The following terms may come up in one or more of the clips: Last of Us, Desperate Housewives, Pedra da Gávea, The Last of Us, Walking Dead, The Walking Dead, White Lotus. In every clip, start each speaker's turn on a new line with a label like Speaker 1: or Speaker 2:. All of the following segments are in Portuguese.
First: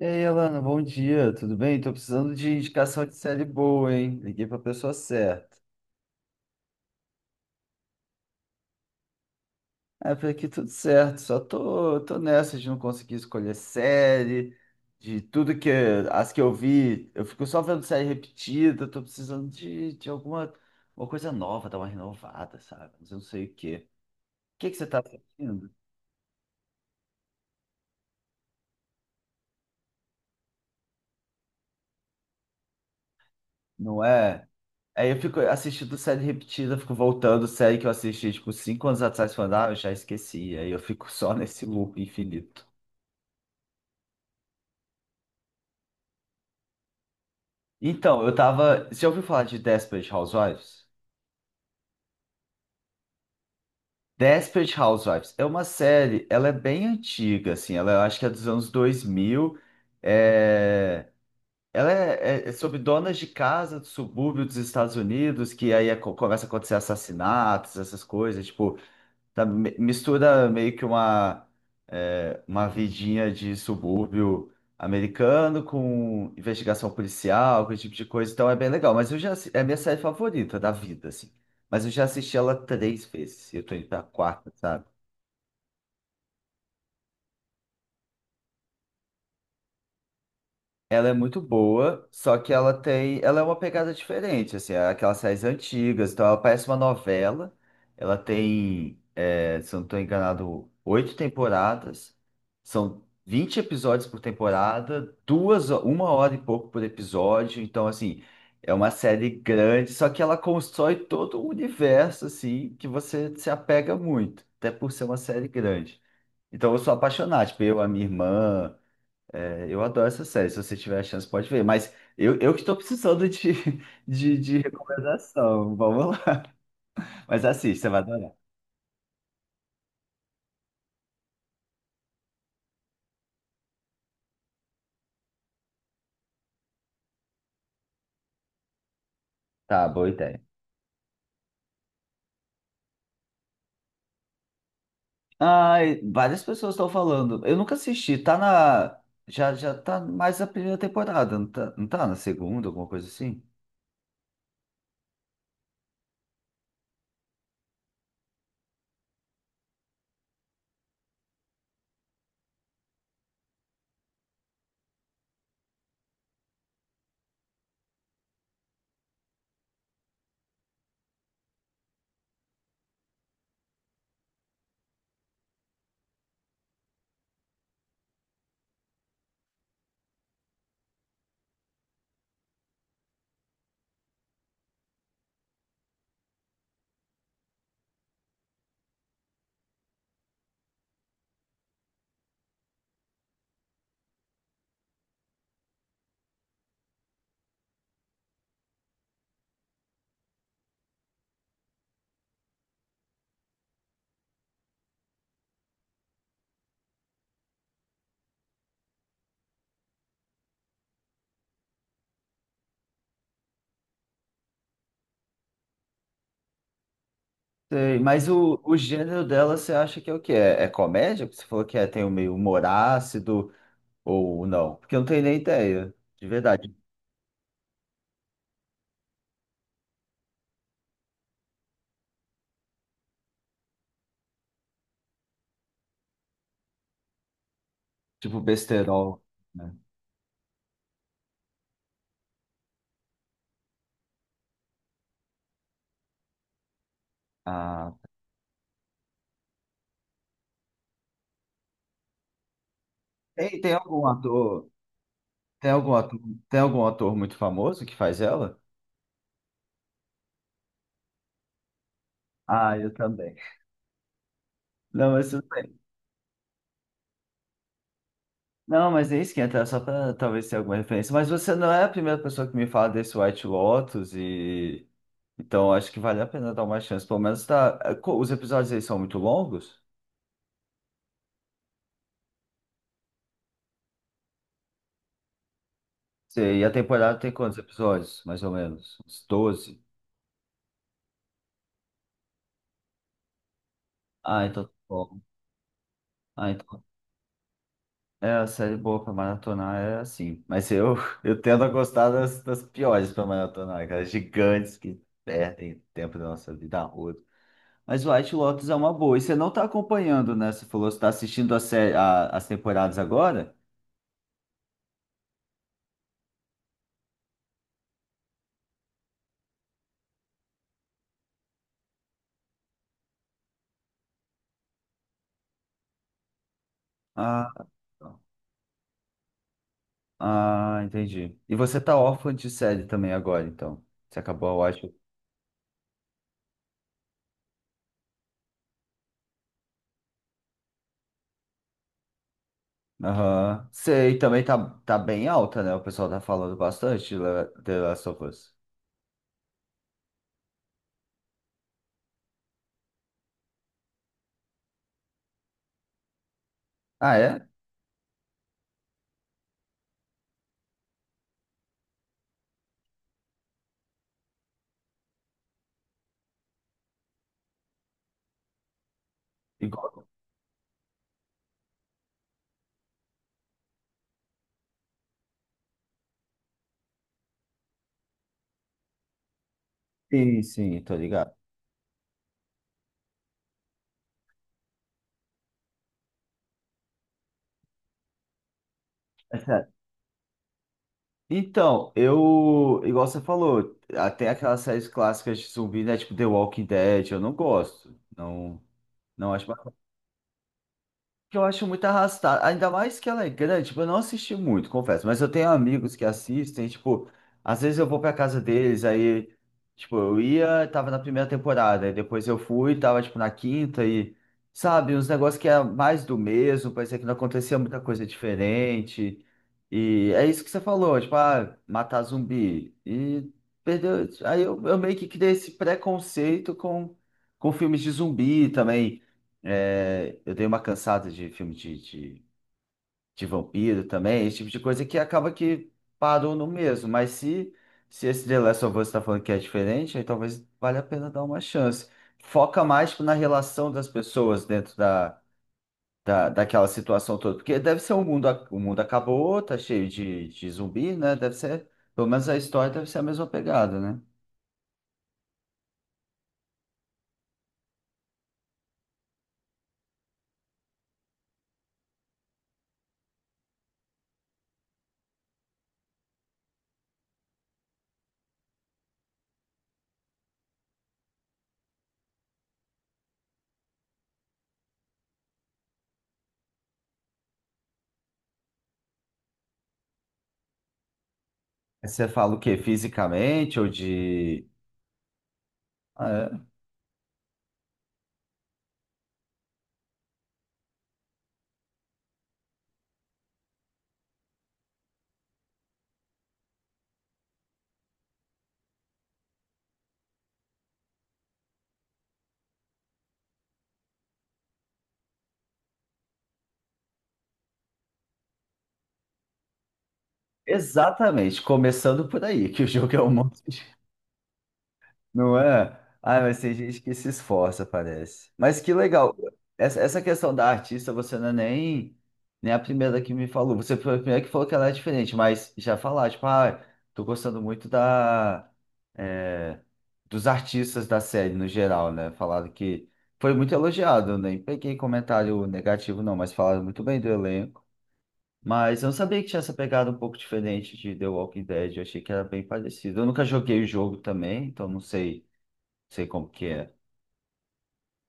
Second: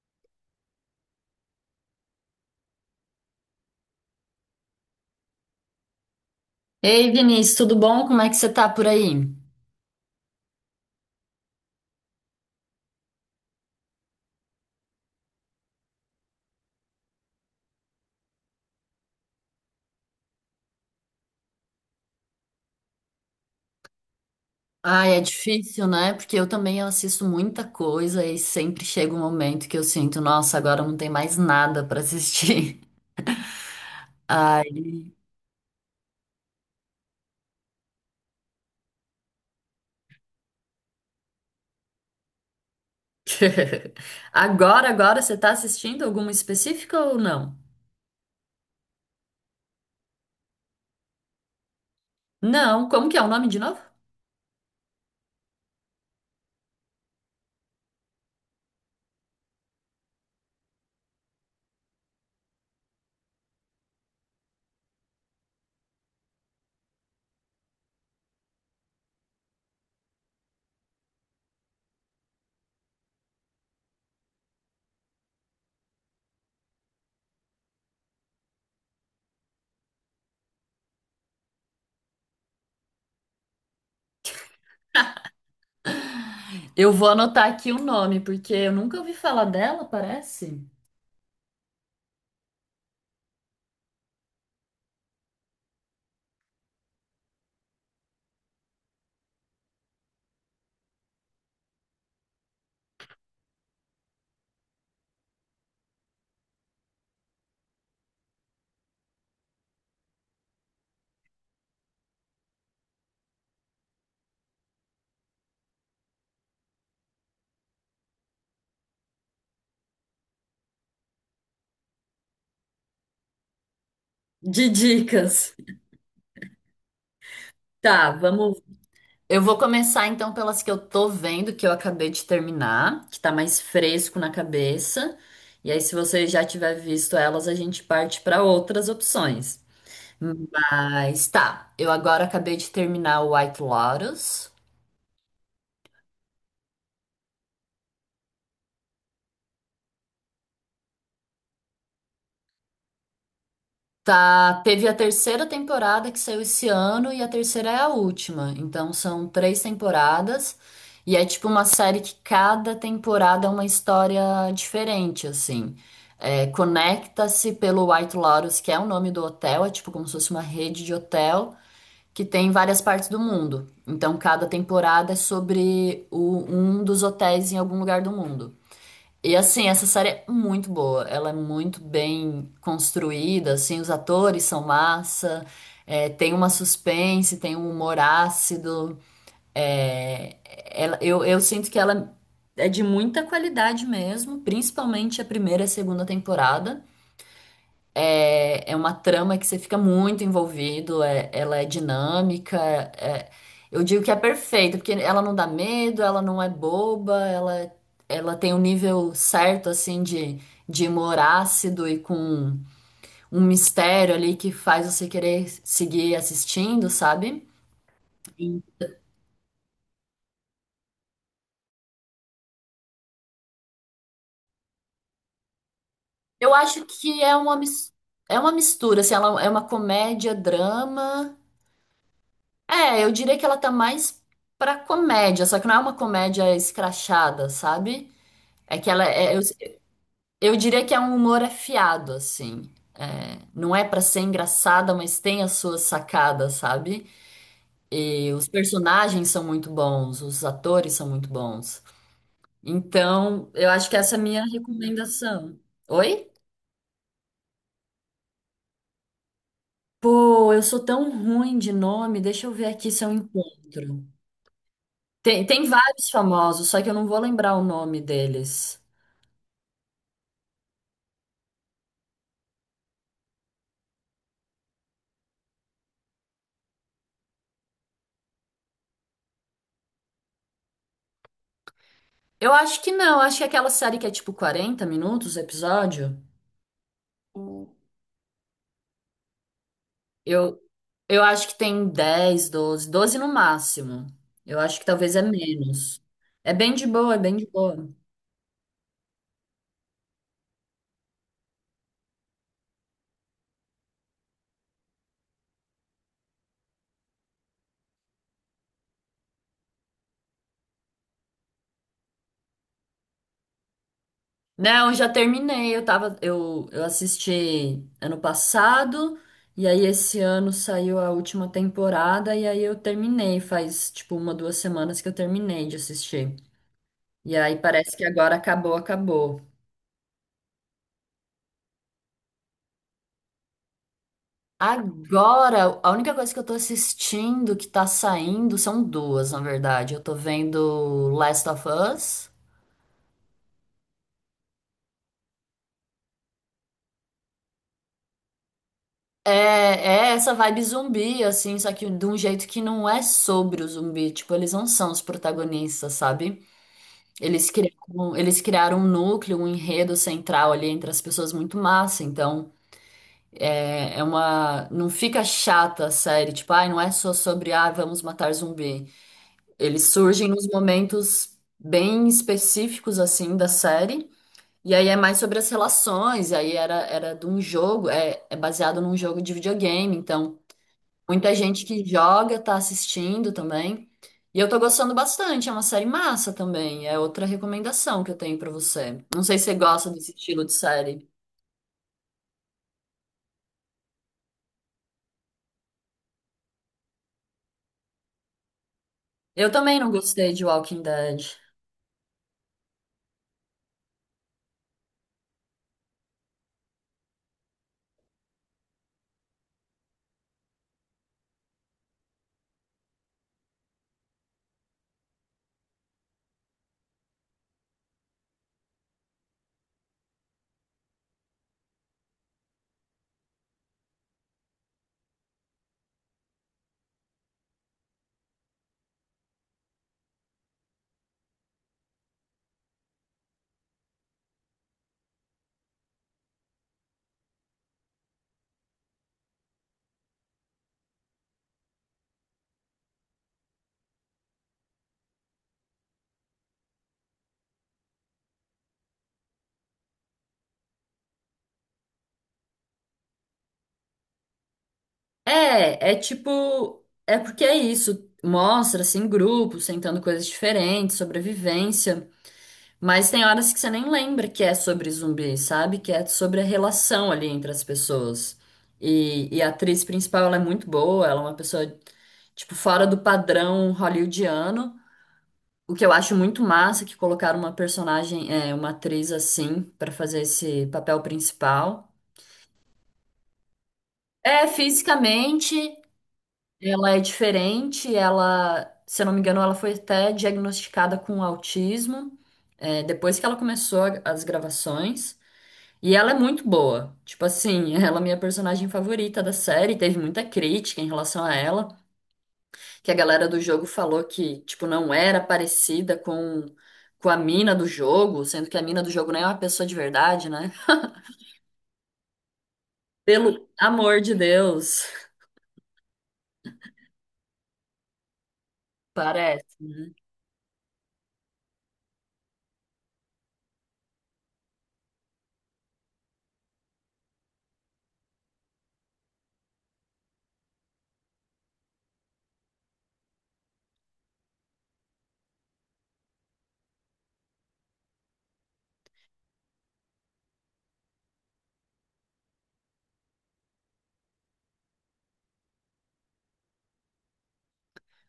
Speaker 1: E aí, Alana, bom dia, tudo bem? Tô precisando de indicação de série boa, hein? Liguei pra pessoa certa.
Speaker 2: Ei, Vinícius, tudo bom? Como é que você tá por aí?
Speaker 1: É, por aqui tudo certo, só tô nessa de não conseguir escolher série, de tudo que as que eu vi, eu fico só vendo série repetida, tô precisando de alguma uma coisa nova, dar uma renovada, sabe? Mas eu não sei o quê. O que que você tá
Speaker 2: Ai, é
Speaker 1: assistindo?
Speaker 2: difícil, né? Porque eu também assisto muita coisa e sempre chega um momento que eu sinto, nossa, agora não tem mais nada pra assistir.
Speaker 1: Não é?
Speaker 2: Ai.
Speaker 1: Aí eu fico assistindo série repetida, fico voltando, série que eu assisti, tipo, 5 anos atrás, falando, ah, eu já esqueci. Aí eu fico só nesse loop infinito.
Speaker 2: Agora você tá assistindo alguma específica ou não?
Speaker 1: Então, eu tava. Você já ouviu falar de Desperate Housewives?
Speaker 2: Não, como que é o nome de novo?
Speaker 1: Desperate Housewives é uma série, ela é bem antiga, assim, ela eu acho que é dos anos 2000. É... Ela é, é sobre donas de casa do subúrbio dos Estados Unidos, que aí é começa a acontecer assassinatos, essas coisas. Tipo, tá, mistura meio que uma, uma vidinha de subúrbio americano com investigação policial, com esse tipo de coisa, então é bem legal. Mas eu já, é a minha série favorita da vida, assim. Mas eu já assisti ela 3 vezes, eu tô indo pra quarta, sabe?
Speaker 2: Eu vou anotar aqui o nome, porque eu nunca ouvi falar dela, parece.
Speaker 1: Ela é muito boa, só que ela tem, ela é uma pegada diferente, assim, é aquelas séries antigas, então ela parece uma novela. Ela tem, é, se eu não estou enganado, 8 temporadas, são 20 episódios por temporada, duas, uma hora e pouco por episódio, então assim, é uma série grande, só que ela constrói todo um universo assim que você se apega muito, até por ser uma série grande. Então eu sou apaixonado, tipo, eu, a minha irmã. É, eu adoro essa série. Se você tiver a chance, pode ver. Mas eu que estou precisando de, de
Speaker 2: De dicas.
Speaker 1: recomendação. Vamos lá. Mas assiste, você vai
Speaker 2: Tá.
Speaker 1: adorar.
Speaker 2: vamos Eu vou começar então pelas que eu tô vendo, que eu acabei de terminar, que tá mais fresco na cabeça. E aí, se você já tiver visto elas, a gente parte para outras opções.
Speaker 1: Tá, boa ideia.
Speaker 2: Mas tá, eu agora acabei de terminar o White Lotus.
Speaker 1: Ai, várias pessoas estão falando. Eu nunca assisti. Tá na. Já tá mais na primeira temporada, não tá, não tá na segunda, alguma coisa assim?
Speaker 2: Tá, teve a terceira temporada que saiu esse ano e a terceira é a última. Então são três temporadas e é tipo uma série que cada temporada é uma história diferente, assim. É, conecta-se pelo White Lotus, que é o nome do hotel, é tipo como se fosse uma rede de hotel que tem em várias partes do mundo. Então cada temporada é sobre um dos hotéis em algum lugar do mundo. E assim, essa série é muito boa, ela é muito bem construída, assim, os atores são massa, é, tem uma suspense, tem um humor ácido. É, ela- eu, eu sinto que ela é de muita qualidade mesmo, principalmente a primeira e a segunda temporada. É uma trama que você fica muito envolvido. Ela é dinâmica. é- eu digo que é perfeita, porque ela não dá medo, ela não é boba, ela tem um nível certo, assim, de humor ácido e com um mistério ali que faz você querer seguir assistindo, sabe?
Speaker 1: Sei, mas
Speaker 2: Sim.
Speaker 1: o gênero dela você acha que é o quê? É, é comédia? Porque você falou que é, tem o meio humor ácido ou não? Porque eu não tenho nem ideia, de
Speaker 2: Eu
Speaker 1: verdade.
Speaker 2: acho que é uma mistura, assim, ela é uma comédia, drama. É, eu diria que ela tá mais pra comédia, só que não é uma comédia escrachada, sabe?
Speaker 1: Tipo
Speaker 2: É que ela
Speaker 1: besterol,
Speaker 2: é, eu,
Speaker 1: né?
Speaker 2: eu diria que é um humor afiado, assim. É, não é pra ser engraçada, mas tem as suas sacadas, sabe?
Speaker 1: Ah.
Speaker 2: E os personagens são muito bons, os atores são muito bons. Então,
Speaker 1: Tem,
Speaker 2: eu
Speaker 1: tem
Speaker 2: acho que
Speaker 1: algum
Speaker 2: essa é a minha
Speaker 1: ator,
Speaker 2: recomendação.
Speaker 1: tem algum ator,
Speaker 2: Oi?
Speaker 1: tem algum ator muito famoso que faz ela?
Speaker 2: Pô, eu sou tão ruim de nome, deixa eu ver
Speaker 1: Ah,
Speaker 2: aqui
Speaker 1: eu
Speaker 2: se eu
Speaker 1: também.
Speaker 2: encontro.
Speaker 1: Não, mas tudo
Speaker 2: Tem
Speaker 1: bem.
Speaker 2: vários famosos, só que eu não vou lembrar o nome deles.
Speaker 1: Não, mas é isso que entra, só para talvez ter alguma referência. Mas você não é a primeira pessoa que me fala desse White Lotus e então acho que vale a pena dar uma chance. Pelo menos tá. É, os episódios aí são muito longos?
Speaker 2: Eu acho que não, acho que aquela série que é tipo 40 minutos o episódio.
Speaker 1: Sei, e a temporada tem quantos episódios? Mais ou menos? Uns 12?
Speaker 2: Eu, eu acho que tem 10, doze no máximo.
Speaker 1: Ah,
Speaker 2: Eu
Speaker 1: então tá
Speaker 2: acho que talvez
Speaker 1: bom.
Speaker 2: é menos.
Speaker 1: Ah,
Speaker 2: É bem
Speaker 1: então
Speaker 2: de boa, é bem de boa.
Speaker 1: é, a série boa pra maratonar é assim. Mas eu, eu tendo a gostar das, das piores pra maratonar, aquelas gigantes que perdem tempo da nossa vida roda. Mas White Lotus é uma boa. E você não tá acompanhando, né? Você falou que você tá assistindo a série, as temporadas agora?
Speaker 2: Não, já terminei, eu assisti ano passado, e aí esse ano saiu a última temporada, e aí eu terminei, faz tipo uma, 2 semanas que eu terminei de assistir. E aí
Speaker 1: Ah,
Speaker 2: parece que agora acabou, acabou.
Speaker 1: ah, entendi. E você tá órfã de série também agora, então. Você acabou a White.
Speaker 2: Agora, a única coisa que eu tô assistindo que tá saindo são duas, na verdade. Eu tô vendo Last of Us.
Speaker 1: Aham. Sei, também tá, tá bem alta, né? O pessoal tá falando bastante de The Last of Us.
Speaker 2: É essa vibe zumbi, assim, só que de um jeito que não é sobre o zumbi. Tipo, eles não são os protagonistas, sabe?
Speaker 1: Ah, é?
Speaker 2: Eles criaram um núcleo, um enredo central ali entre as pessoas muito massa. Então, é, é uma. não fica chata a série, tipo, ai, não é só sobre, ah, vamos matar zumbi. Eles
Speaker 1: Igual.
Speaker 2: surgem nos momentos bem específicos, assim, da série. E aí é mais sobre as relações. E aí era de um jogo, é baseado num jogo de videogame. Então,
Speaker 1: Sim, sim, tô ligado.
Speaker 2: muita gente que joga tá assistindo também. E eu tô gostando bastante. É uma série massa também. É outra recomendação que eu tenho pra você. Não sei se você gosta desse estilo de série.
Speaker 1: Então, eu, igual você falou, até aquelas séries clássicas de zumbi, né? Tipo The Walking Dead, eu não gosto. Não, não acho
Speaker 2: Eu também não gostei de Walking Dead.
Speaker 1: que eu acho muito arrastado. Ainda mais que ela é grande, tipo, eu não assisti muito, confesso, mas eu tenho amigos que assistem, tipo, às vezes eu vou pra casa deles, aí, tipo, eu ia, tava na primeira temporada, aí depois eu fui, tava, tipo, na quinta e, sabe, uns negócios que era mais do mesmo, parecia que não acontecia muita coisa diferente. E é isso que você falou, tipo, ah, matar zumbi. E perdeu. Aí eu meio que criei esse preconceito com filmes de zumbi também. É, eu dei uma cansada de filme de vampiro também, esse tipo de coisa que acaba que parou no mesmo. Mas se esse The Last of Us está falando que é diferente, aí talvez valha a pena dar uma chance. Foca mais tipo, na relação das pessoas dentro da, daquela situação toda. Porque deve ser o mundo, o mundo acabou, tá cheio de zumbi, né? Deve ser, pelo menos a história deve ser a mesma pegada, né?
Speaker 2: É tipo, é porque é isso. Mostra, assim, grupos tentando coisas diferentes, sobrevivência. Mas tem horas que você nem lembra que é sobre zumbi, sabe? Que é sobre a relação ali entre as pessoas. E a atriz principal, ela é muito boa, ela é uma pessoa, tipo, fora do padrão hollywoodiano. O que eu acho muito massa é que colocaram uma personagem, uma atriz assim, pra fazer esse papel principal.
Speaker 1: Você fala o quê? Fisicamente ou
Speaker 2: É,
Speaker 1: de.
Speaker 2: fisicamente.
Speaker 1: Ah, é,
Speaker 2: Ela é diferente, ela, se eu não me engano, ela foi até diagnosticada com autismo, depois que ela começou as gravações. E ela é muito boa. Tipo assim, ela é minha personagem favorita da série. Teve muita crítica em relação a ela, que a galera do jogo falou que, tipo, não era parecida com a mina do jogo, sendo que a mina do jogo nem é uma pessoa de verdade, né?
Speaker 1: exatamente, começando por aí, que o jogo é um monte
Speaker 2: Pelo
Speaker 1: de...
Speaker 2: amor de Deus,
Speaker 1: Não é? Ah, mas tem gente que se esforça, parece. Mas que legal.
Speaker 2: parece.
Speaker 1: Essa questão da artista, você não é nem, nem a primeira que me falou. Você foi a primeira que falou que ela é diferente, mas já falar, tipo, ah, tô gostando muito da, é, dos artistas da série no geral, né? Falaram que foi muito elogiado, nem peguei comentário negativo, não, mas falaram muito bem do elenco. Mas eu não sabia que tinha essa pegada um pouco diferente de The Walking Dead. Eu achei que era bem parecido. Eu nunca joguei o jogo também, então não sei, sei como que é.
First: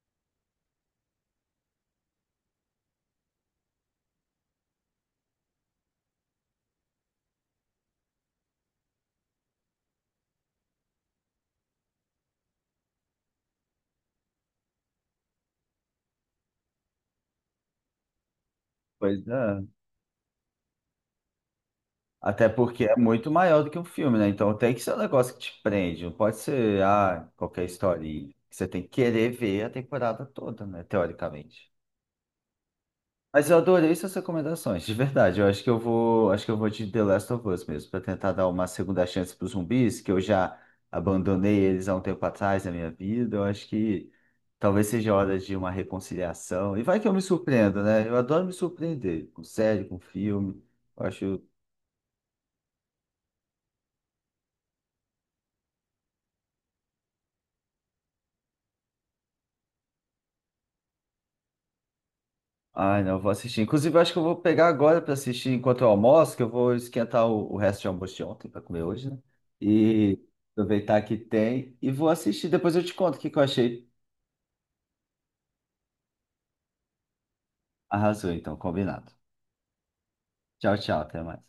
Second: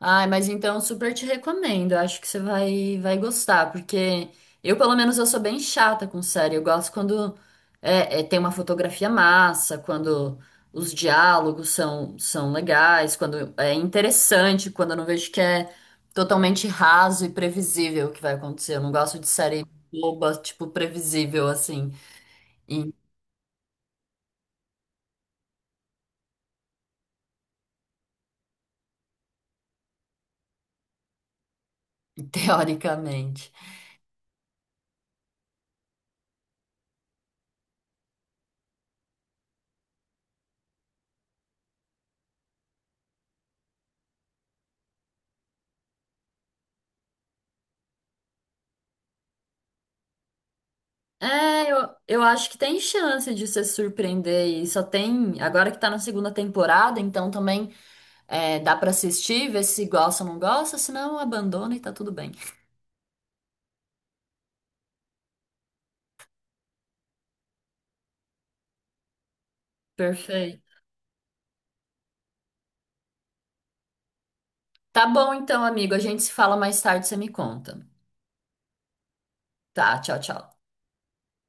Speaker 2: Ai, mas então super te recomendo. Eu acho que você vai gostar, porque eu, pelo menos, eu sou bem chata com série. Eu gosto quando tem uma fotografia massa, quando os diálogos são legais, quando é interessante, quando eu não vejo que é totalmente raso e previsível o que vai acontecer. Eu não gosto
Speaker 1: Pois
Speaker 2: de
Speaker 1: é.
Speaker 2: série boba, tipo, previsível, assim,
Speaker 1: Até porque
Speaker 2: e,
Speaker 1: é muito maior do que um filme, né? Então tem que ser um negócio que te prende. Não pode ser, ah, qualquer historinha. Você tem que querer ver a temporada toda, né? Teoricamente. Mas
Speaker 2: teoricamente.
Speaker 1: eu adorei suas recomendações, de verdade. Eu acho que eu vou, acho que eu vou de The Last of Us mesmo, para tentar dar uma segunda chance para os zumbis, que eu já abandonei eles há um tempo atrás na minha vida. Eu acho que talvez seja hora de uma reconciliação. E vai que eu me surpreendo, né? Eu adoro me surpreender com série, com filme. Eu acho,
Speaker 2: É, eu acho que tem chance de se surpreender e só tem, agora que tá na segunda temporada, então também dá pra assistir, ver se gosta ou não gosta, senão abandona e tá tudo bem.
Speaker 1: ai, não, eu vou assistir. Inclusive, eu acho que eu vou pegar agora para assistir enquanto eu almoço, que eu vou esquentar o resto de almoço de ontem para comer hoje, né? E
Speaker 2: Perfeito.
Speaker 1: aproveitar que tem e vou assistir. Depois eu te conto o que que eu achei.
Speaker 2: Tá bom então, amigo, a gente se fala mais tarde, você me conta.
Speaker 1: Arrasou, então, combinado.
Speaker 2: Tá, tchau, tchau.
Speaker 1: Tchau, tchau, até mais.